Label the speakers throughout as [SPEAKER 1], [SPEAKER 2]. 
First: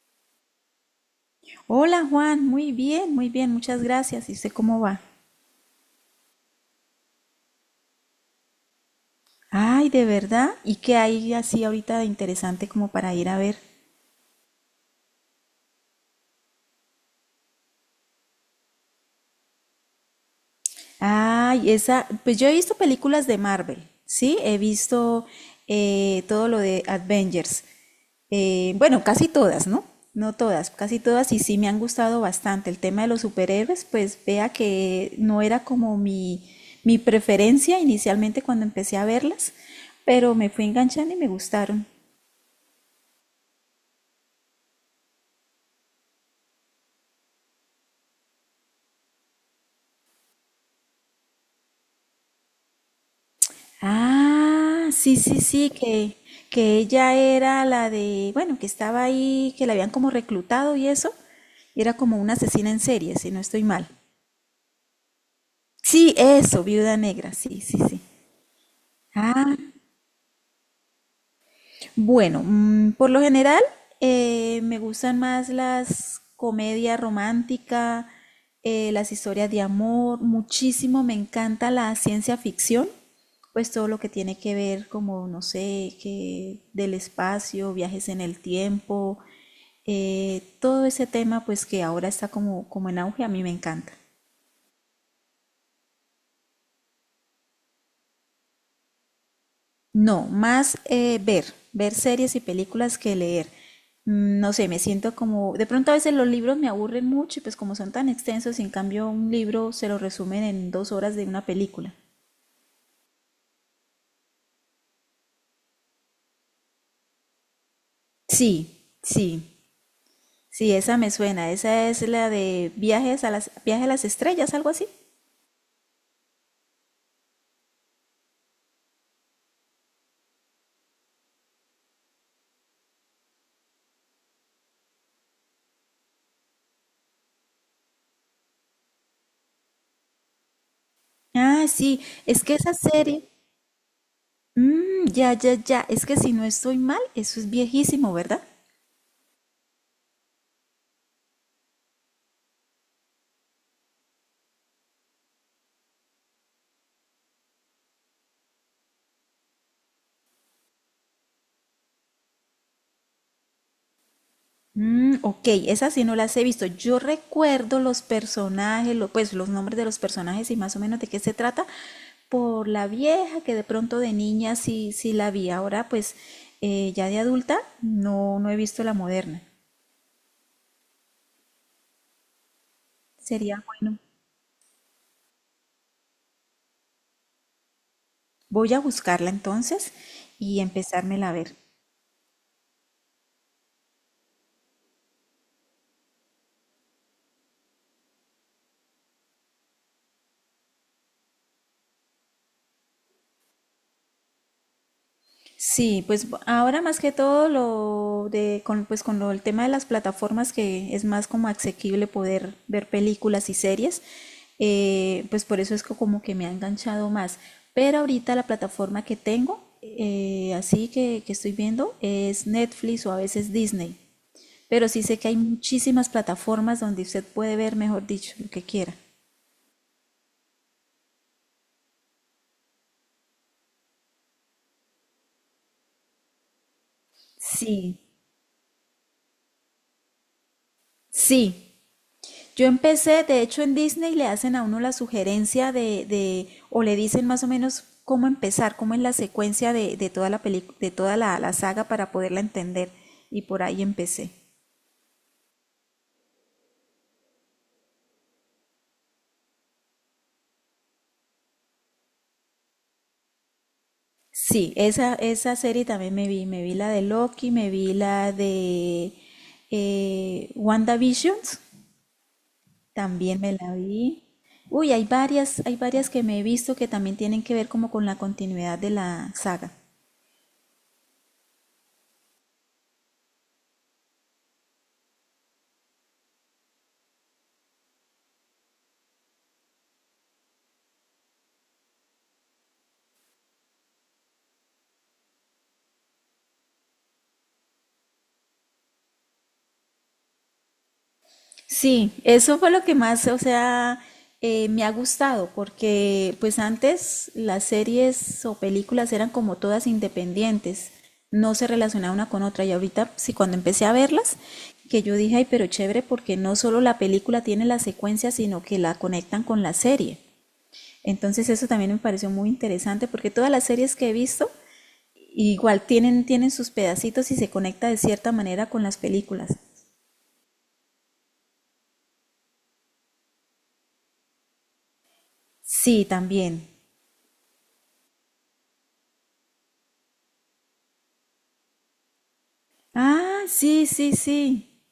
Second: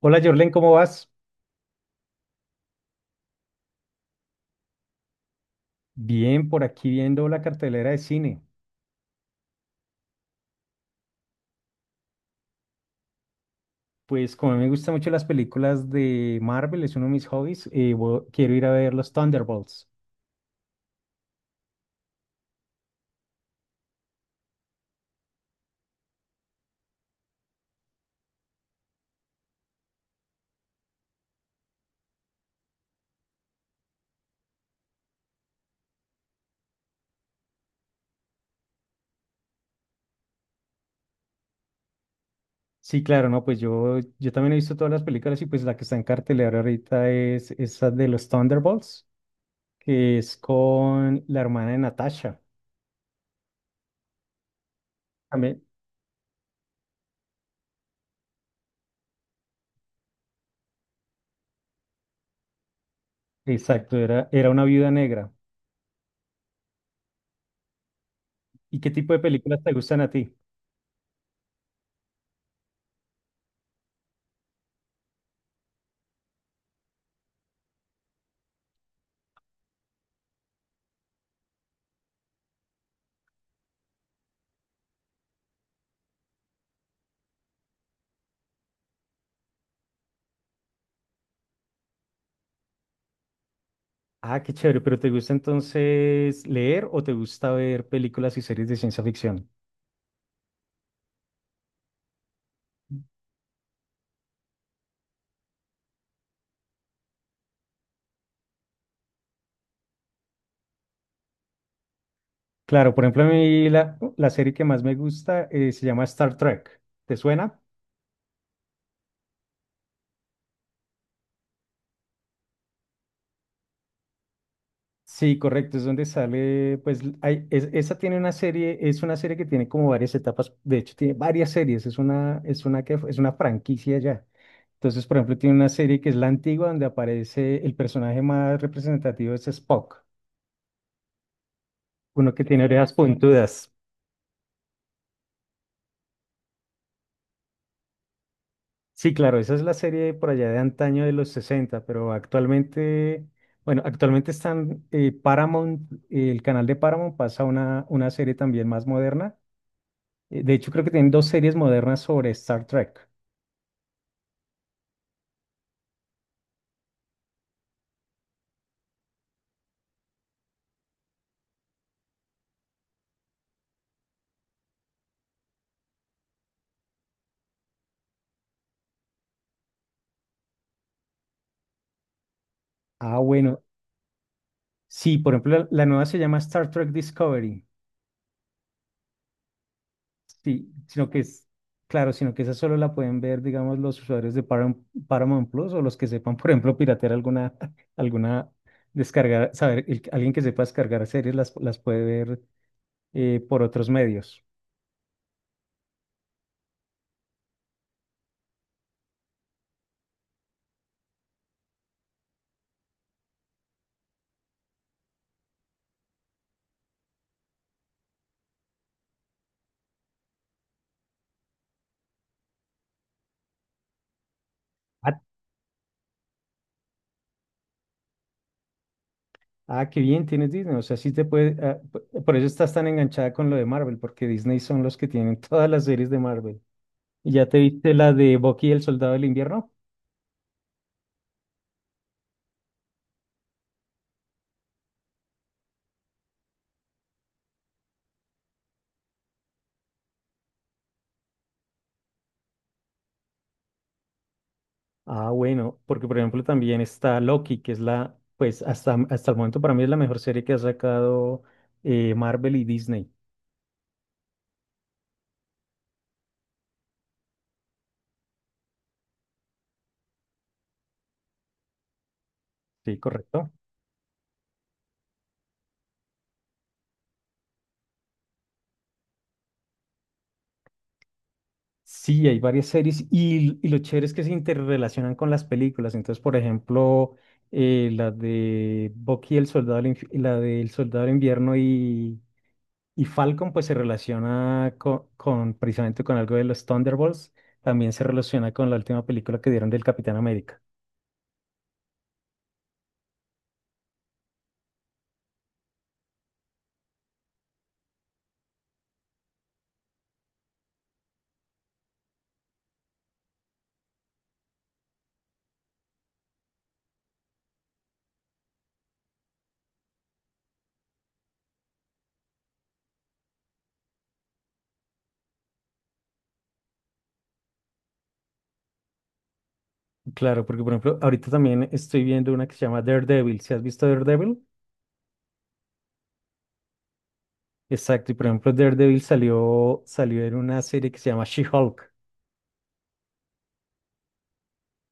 [SPEAKER 1] Hola Jorlen, ¿cómo vas?
[SPEAKER 2] Hola Juan, muy bien, muchas gracias. ¿Y usted cómo va?
[SPEAKER 1] Bien, por aquí viendo la cartelera de cine.
[SPEAKER 2] Ay, ¿de verdad? ¿Y qué hay así ahorita de interesante como para ir a ver?
[SPEAKER 1] Pues como a mí me gustan mucho las películas de Marvel, es uno de mis hobbies, quiero ir a ver los Thunderbolts.
[SPEAKER 2] Ay, esa, pues yo he visto películas de Marvel, ¿sí? He visto todo lo de Avengers. Bueno, casi todas, ¿no? No todas, casi todas y sí me han gustado bastante. El tema de los superhéroes, pues vea que no era como mi preferencia inicialmente cuando empecé a verlas, pero me fui enganchando y me gustaron.
[SPEAKER 1] Sí, claro, no, pues yo también he visto todas las películas y pues la que está en cartelera ahorita es esa de los Thunderbolts, que es con la hermana de Natasha.
[SPEAKER 2] Ah, sí, sí,
[SPEAKER 1] También,
[SPEAKER 2] sí, que ella era la de, bueno, que estaba ahí, que la habían como reclutado y eso, y era como una asesina en serie, si no estoy mal.
[SPEAKER 1] exacto, era una viuda negra.
[SPEAKER 2] Sí, eso, Viuda Negra, sí, sí, sí.
[SPEAKER 1] ¿Y qué tipo de
[SPEAKER 2] Ah.
[SPEAKER 1] películas te gustan a ti?
[SPEAKER 2] Bueno, por lo general me gustan más las comedias románticas, las historias de amor, muchísimo me encanta la ciencia ficción, pues todo lo que tiene que ver como, no sé, que del espacio, viajes en el tiempo, todo ese tema pues que ahora está como en auge, a mí me encanta.
[SPEAKER 1] Ah, qué chévere, pero ¿te gusta entonces leer o te gusta ver películas y series de ciencia ficción?
[SPEAKER 2] No, más ver series y películas que leer. No sé, me siento como, de pronto a veces los libros me aburren mucho y pues como son tan extensos, en cambio un libro se lo resumen en dos horas de una película.
[SPEAKER 1] Claro, por ejemplo, a mí la serie que más me gusta se llama Star Trek. ¿Te suena?
[SPEAKER 2] Sí, sí, sí, esa me suena, esa es la de viaje a las estrellas, algo así.
[SPEAKER 1] Sí, correcto, es donde sale, pues, hay, esa tiene una serie, es una serie que tiene como varias etapas, de hecho tiene varias series, es una que, es una franquicia ya. Entonces, por ejemplo, tiene una serie que es la antigua, donde aparece el personaje más representativo es Spock,
[SPEAKER 2] Ah, sí,
[SPEAKER 1] uno
[SPEAKER 2] es
[SPEAKER 1] que
[SPEAKER 2] que
[SPEAKER 1] tiene
[SPEAKER 2] esa
[SPEAKER 1] orejas
[SPEAKER 2] serie,
[SPEAKER 1] puntudas.
[SPEAKER 2] ya, ya, ya. Es que si no estoy mal, eso es viejísimo, ¿verdad?
[SPEAKER 1] Sí, claro, esa es la serie por allá de antaño de los 60, pero actualmente, bueno, actualmente están Paramount, el canal de Paramount pasa una serie también más moderna. De hecho, creo que tienen dos series modernas sobre Star Trek.
[SPEAKER 2] Ok, esas sí no las he visto. Yo recuerdo los personajes, pues los nombres de los personajes y más o menos de qué se trata por la vieja que de pronto de niña sí, sí la vi. Ahora pues ya de adulta no, no he visto la moderna.
[SPEAKER 1] Ah, bueno,
[SPEAKER 2] Sería bueno.
[SPEAKER 1] sí, por ejemplo, la nueva se llama Star Trek Discovery.
[SPEAKER 2] Voy a buscarla entonces y
[SPEAKER 1] Sí, sino que
[SPEAKER 2] empezármela a
[SPEAKER 1] es,
[SPEAKER 2] ver.
[SPEAKER 1] claro, sino que esa solo la pueden ver, digamos, los usuarios de Paramount Plus o los que sepan, por ejemplo, piratear alguna, alguna, descargar, saber, alguien que sepa descargar series las puede ver por otros medios.
[SPEAKER 2] Sí, pues ahora más que todo lo de con, pues con lo, el tema de las plataformas que es más como asequible poder ver películas y series, pues por eso es como que me ha enganchado más. Pero ahorita la plataforma que tengo, así que estoy viendo, es Netflix o a veces Disney. Pero sí
[SPEAKER 1] Ah,
[SPEAKER 2] sé que hay muchísimas plataformas donde usted puede ver, mejor dicho, lo que quiera.
[SPEAKER 1] Ah, qué bien, tienes Disney. O sea, sí te puede. Por eso estás tan enganchada con lo de Marvel, porque Disney son los que tienen todas las series de Marvel. ¿Y ya te viste
[SPEAKER 2] Sí,
[SPEAKER 1] la de Bucky y el Soldado del Invierno?
[SPEAKER 2] sí, yo empecé, de hecho en Disney le hacen a uno la sugerencia de o le dicen más o menos cómo empezar, cómo es la secuencia de toda la saga para poderla entender. Y por ahí empecé.
[SPEAKER 1] Ah, bueno, porque por ejemplo también está Loki, que es la, pues hasta, hasta el momento para mí es la mejor serie que ha sacado Marvel y Disney.
[SPEAKER 2] Sí, esa serie también me vi. Me vi la de Loki, me vi la de WandaVisions,
[SPEAKER 1] Sí,
[SPEAKER 2] también
[SPEAKER 1] correcto.
[SPEAKER 2] me la vi. Uy, hay varias que me he visto que también tienen que ver como con la continuidad de la saga.
[SPEAKER 1] Sí, hay varias series y lo chévere es que se interrelacionan con las películas. Entonces, por ejemplo, la de Bucky, el soldado, del inf- la del soldado del invierno y Falcon, pues se relaciona con, precisamente con algo de los Thunderbolts. También se relaciona con la última película que dieron del Capitán América.
[SPEAKER 2] Sí, eso fue lo que más, o sea, me ha gustado, porque pues antes las series o películas eran como todas independientes, no se relacionaban una con otra, y ahorita sí, cuando empecé a verlas, que yo dije, ay, pero chévere, porque no solo la película tiene la secuencia, sino que la conectan con la serie. Entonces eso también me pareció muy interesante, porque todas las series que he visto, igual tienen sus pedacitos y se conecta de cierta manera con las películas.
[SPEAKER 1] Claro, porque por ejemplo, ahorita también estoy viendo una que se llama Daredevil. ¿Si has visto Daredevil?
[SPEAKER 2] Sí, también.
[SPEAKER 1] Exacto, y por ejemplo, Daredevil salió en una serie que se llama She-Hulk.
[SPEAKER 2] Ah, sí, sí, sí,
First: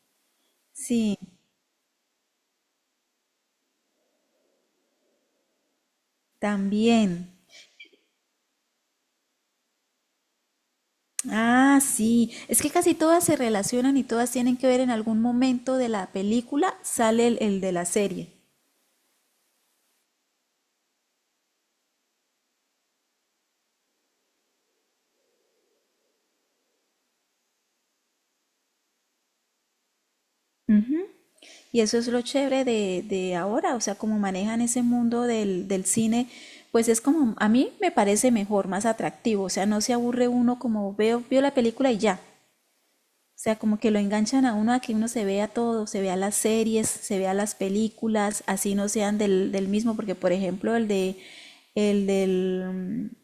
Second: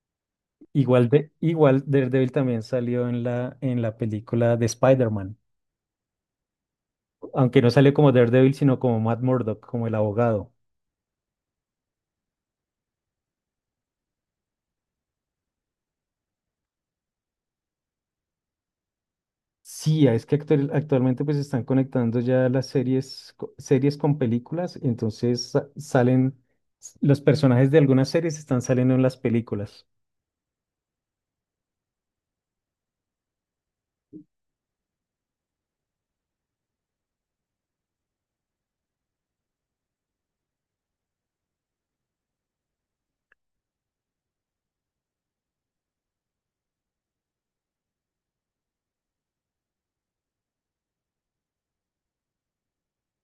[SPEAKER 1] Igual
[SPEAKER 2] sí,
[SPEAKER 1] de, igual Daredevil también salió en en la película de Spider-Man,
[SPEAKER 2] también.
[SPEAKER 1] aunque no salió como Daredevil, sino como Matt Murdock, como el abogado.
[SPEAKER 2] Ah, sí, es que casi todas se relacionan y todas tienen que ver en algún momento de la película, sale el de la serie.
[SPEAKER 1] Sí, es que actualmente pues están conectando ya las series, series con películas, entonces salen, los personajes de algunas series están saliendo en las películas.
[SPEAKER 2] Ujú. Y eso es lo chévere de ahora, o sea, como manejan ese mundo del cine, pues es como, a mí me parece mejor, más atractivo, o sea, no se aburre uno como vio la película y ya. O sea, como que lo enganchan a uno a que uno se vea todo, se vea las series, se vea las películas, así no sean del mismo, porque por ejemplo el de el del mm,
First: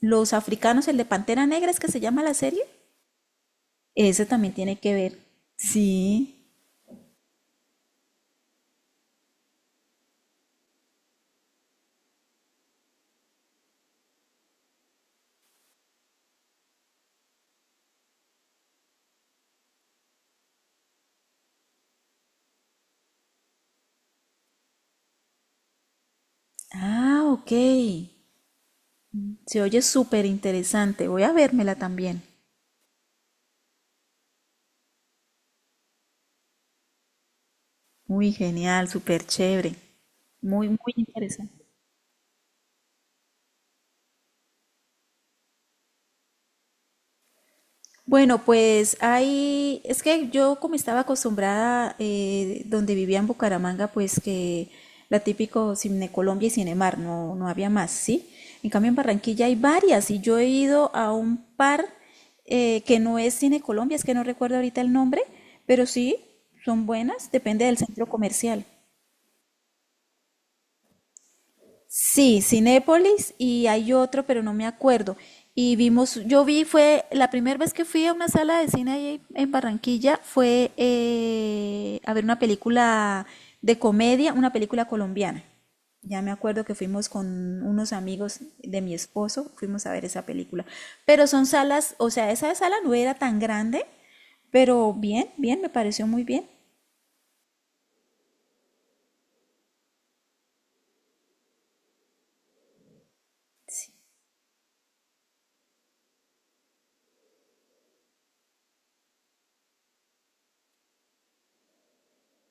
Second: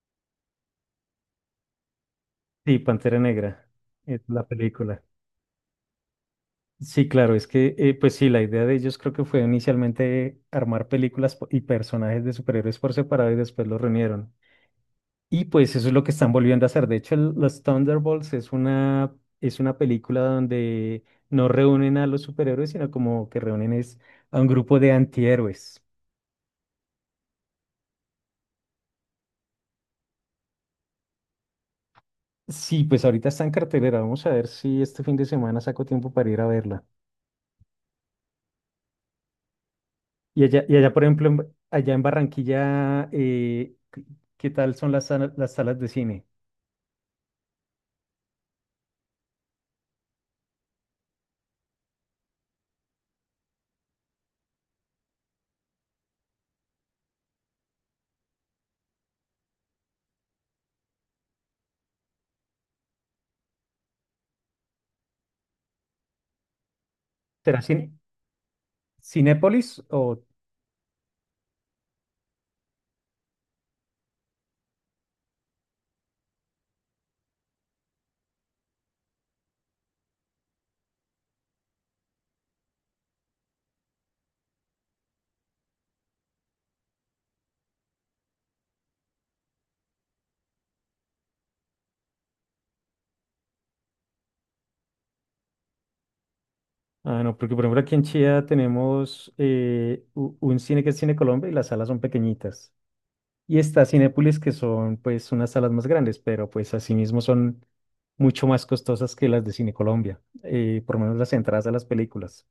[SPEAKER 2] los africanos, el de Pantera Negra es que se llama la serie,
[SPEAKER 1] Sí, Pantera Negra es
[SPEAKER 2] ese
[SPEAKER 1] la
[SPEAKER 2] también tiene que
[SPEAKER 1] película.
[SPEAKER 2] ver. Sí.
[SPEAKER 1] Sí, claro, es que pues sí, la idea de ellos creo que fue inicialmente armar películas y personajes de superhéroes por separado y después los reunieron. Y pues eso es lo que están volviendo a hacer. De hecho, los Thunderbolts es una película donde no reúnen a los superhéroes, sino como que reúnen es a un grupo de antihéroes.
[SPEAKER 2] Ah, ok. Se oye súper interesante. Voy a vérmela también.
[SPEAKER 1] Sí, pues ahorita está en cartelera. Vamos a ver si este fin de semana saco tiempo para ir a verla.
[SPEAKER 2] Muy genial, súper chévere.
[SPEAKER 1] Y allá,
[SPEAKER 2] Muy,
[SPEAKER 1] y
[SPEAKER 2] muy
[SPEAKER 1] allá por ejemplo,
[SPEAKER 2] interesante.
[SPEAKER 1] allá en Barranquilla, ¿qué qué tal son las salas de cine?
[SPEAKER 2] Bueno, pues ahí es que yo como estaba acostumbrada donde vivía en Bucaramanga, pues que la típico Cine Colombia y Cinemar, no, no había más, ¿sí? En cambio en Barranquilla hay varias y yo he ido a un par que no es Cine Colombia, es que no recuerdo ahorita el nombre, pero sí, son buenas,
[SPEAKER 1] ¿Será
[SPEAKER 2] depende del centro comercial.
[SPEAKER 1] Cinépolis o...?
[SPEAKER 2] Sí, Cinépolis y hay otro, pero no me acuerdo. Y yo vi, fue la primera vez que fui a una sala de cine ahí en Barranquilla, fue a ver una película de comedia, una película colombiana. Ya me acuerdo que fuimos con unos amigos de mi esposo, fuimos a ver esa película. Pero son salas, o sea, esa sala no era tan grande, pero bien, bien, me pareció muy bien.
[SPEAKER 1] Ah, no, porque por ejemplo aquí en Chía tenemos un cine que es Cine Colombia y las salas son pequeñitas. Y está Cinépolis, que son pues unas salas más grandes, pero pues asimismo son mucho más costosas que las de Cine Colombia, por lo menos las entradas a las películas.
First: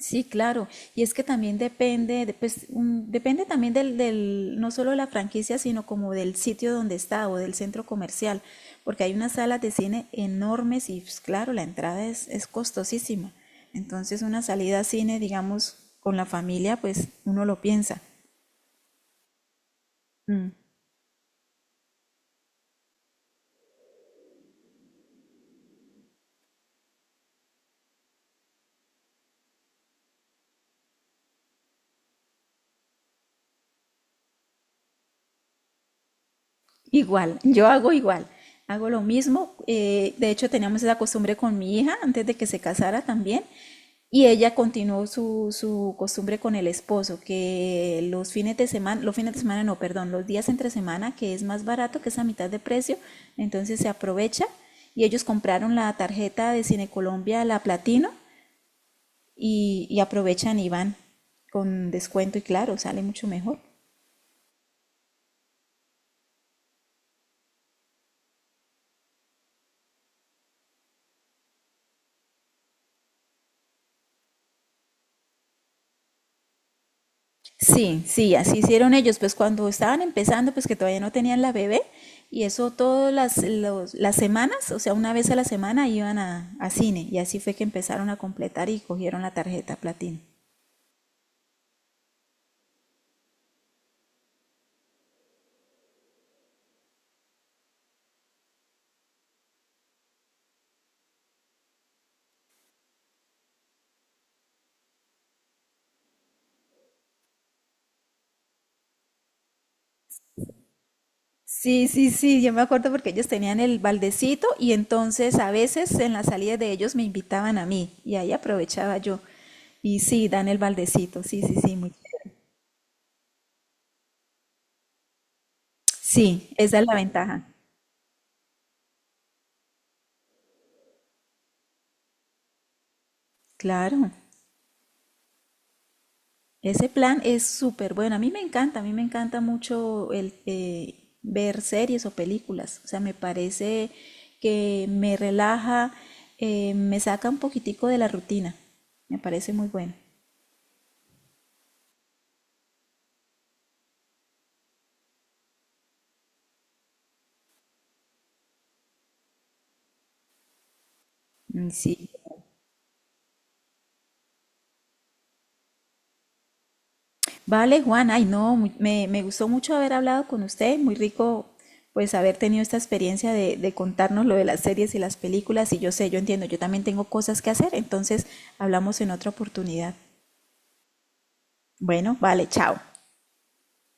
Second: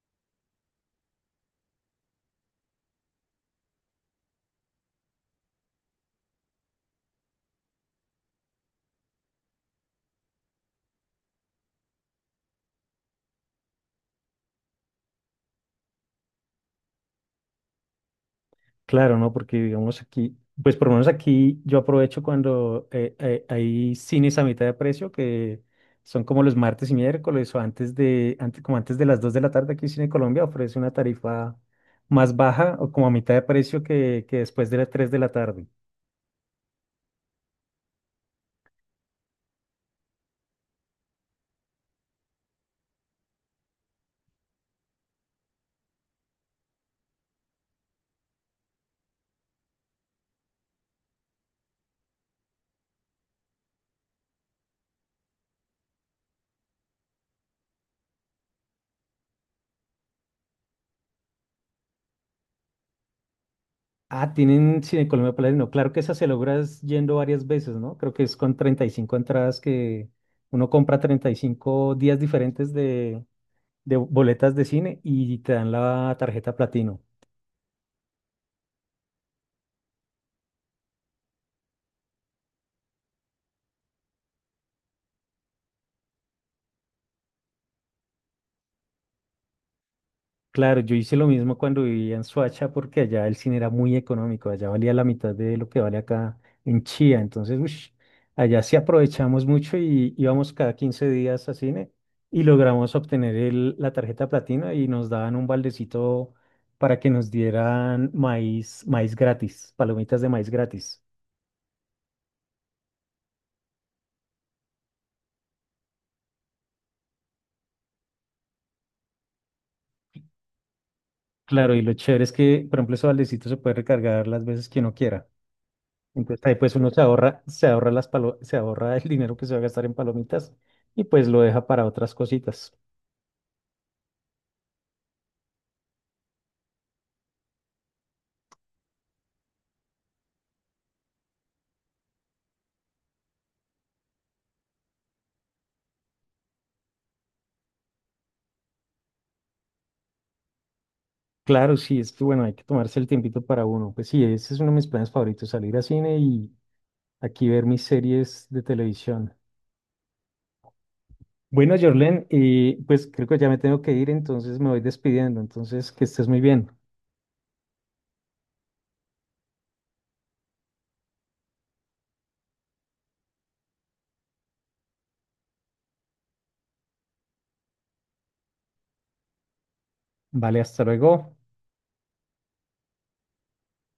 [SPEAKER 2] Sí, claro. Y es que también depende, pues, depende también del, no solo de la franquicia, sino como del sitio donde está o del centro comercial, porque hay unas salas de cine enormes y, pues, claro, la entrada es costosísima. Entonces, una salida a cine, digamos, con la familia, pues uno lo piensa.
[SPEAKER 1] Claro, ¿no? Porque digamos aquí, pues por lo menos aquí yo aprovecho cuando hay cines a mitad de precio, que son como los martes y miércoles o como antes de las 2 de la tarde, aquí Cine Colombia ofrece una tarifa más baja o como a mitad de precio que después de las 3 de la tarde.
[SPEAKER 2] Igual, yo hago igual, hago lo mismo. De hecho, teníamos esa costumbre con mi hija antes de que se casara también. Y ella continuó su costumbre con el esposo, que los fines de semana, los fines de semana no, perdón, los días entre semana, que es más barato, que es a mitad de precio, entonces se aprovecha. Y ellos compraron la tarjeta de Cine Colombia, la Platino, y aprovechan y van con descuento y claro, sale mucho mejor.
[SPEAKER 1] Ah, tienen Cine Colombia platino. Claro que esa se logra es yendo varias veces, ¿no? Creo que es con 35 entradas que uno compra 35 días diferentes de boletas de cine y te dan la tarjeta platino.
[SPEAKER 2] Sí, sí, así hicieron ellos, pues cuando estaban empezando, pues que todavía no tenían la bebé, y eso todas las semanas, o sea, una vez a la semana iban a cine, y así fue que empezaron a completar y cogieron la tarjeta platino.
[SPEAKER 1] Claro, yo hice lo mismo cuando vivía en Soacha porque allá el cine era muy económico, allá valía la mitad de lo que vale acá en Chía, entonces ush, allá sí aprovechamos mucho y íbamos cada 15 días a cine y logramos obtener la tarjeta platino y nos daban un baldecito para que nos dieran maíz gratis, palomitas de maíz gratis.
[SPEAKER 2] Sí, sí, sí, yo me acuerdo porque ellos tenían el baldecito y entonces a veces en las salidas de ellos me invitaban a mí y ahí aprovechaba yo. Y sí, dan el baldecito, sí, sí,
[SPEAKER 1] Claro,
[SPEAKER 2] sí,
[SPEAKER 1] y
[SPEAKER 2] muy...
[SPEAKER 1] lo chévere es que, por ejemplo, ese baldecito se puede recargar las veces que uno quiera. Entonces
[SPEAKER 2] Sí,
[SPEAKER 1] ahí pues
[SPEAKER 2] esa es
[SPEAKER 1] uno
[SPEAKER 2] la
[SPEAKER 1] se ahorra,
[SPEAKER 2] ventaja,
[SPEAKER 1] se ahorra el dinero que se va a gastar en palomitas y pues lo deja para otras cositas.
[SPEAKER 2] claro. Ese plan es súper bueno. A mí me encanta, a mí me encanta mucho el ver series o películas. O sea, me parece que me relaja, me saca un poquitico de la rutina. Me parece muy bueno.
[SPEAKER 1] Claro, sí, es que bueno, hay que tomarse el tiempito para uno. Pues sí, ese es uno de mis planes favoritos, salir a cine y aquí ver mis series de televisión.
[SPEAKER 2] Mm,
[SPEAKER 1] Bueno,
[SPEAKER 2] sí.
[SPEAKER 1] Jorlen, y pues creo que ya me tengo que ir, entonces me voy despidiendo. Entonces, que estés muy bien.
[SPEAKER 2] Vale, Juan, ay no, me gustó mucho haber hablado con usted. Muy rico, pues, haber tenido esta experiencia de contarnos lo de las series y las películas. Y yo sé, yo entiendo, yo también tengo cosas que hacer. Entonces, hablamos en otra oportunidad.
[SPEAKER 1] Vale, hasta luego.
[SPEAKER 2] Bueno, vale, chao.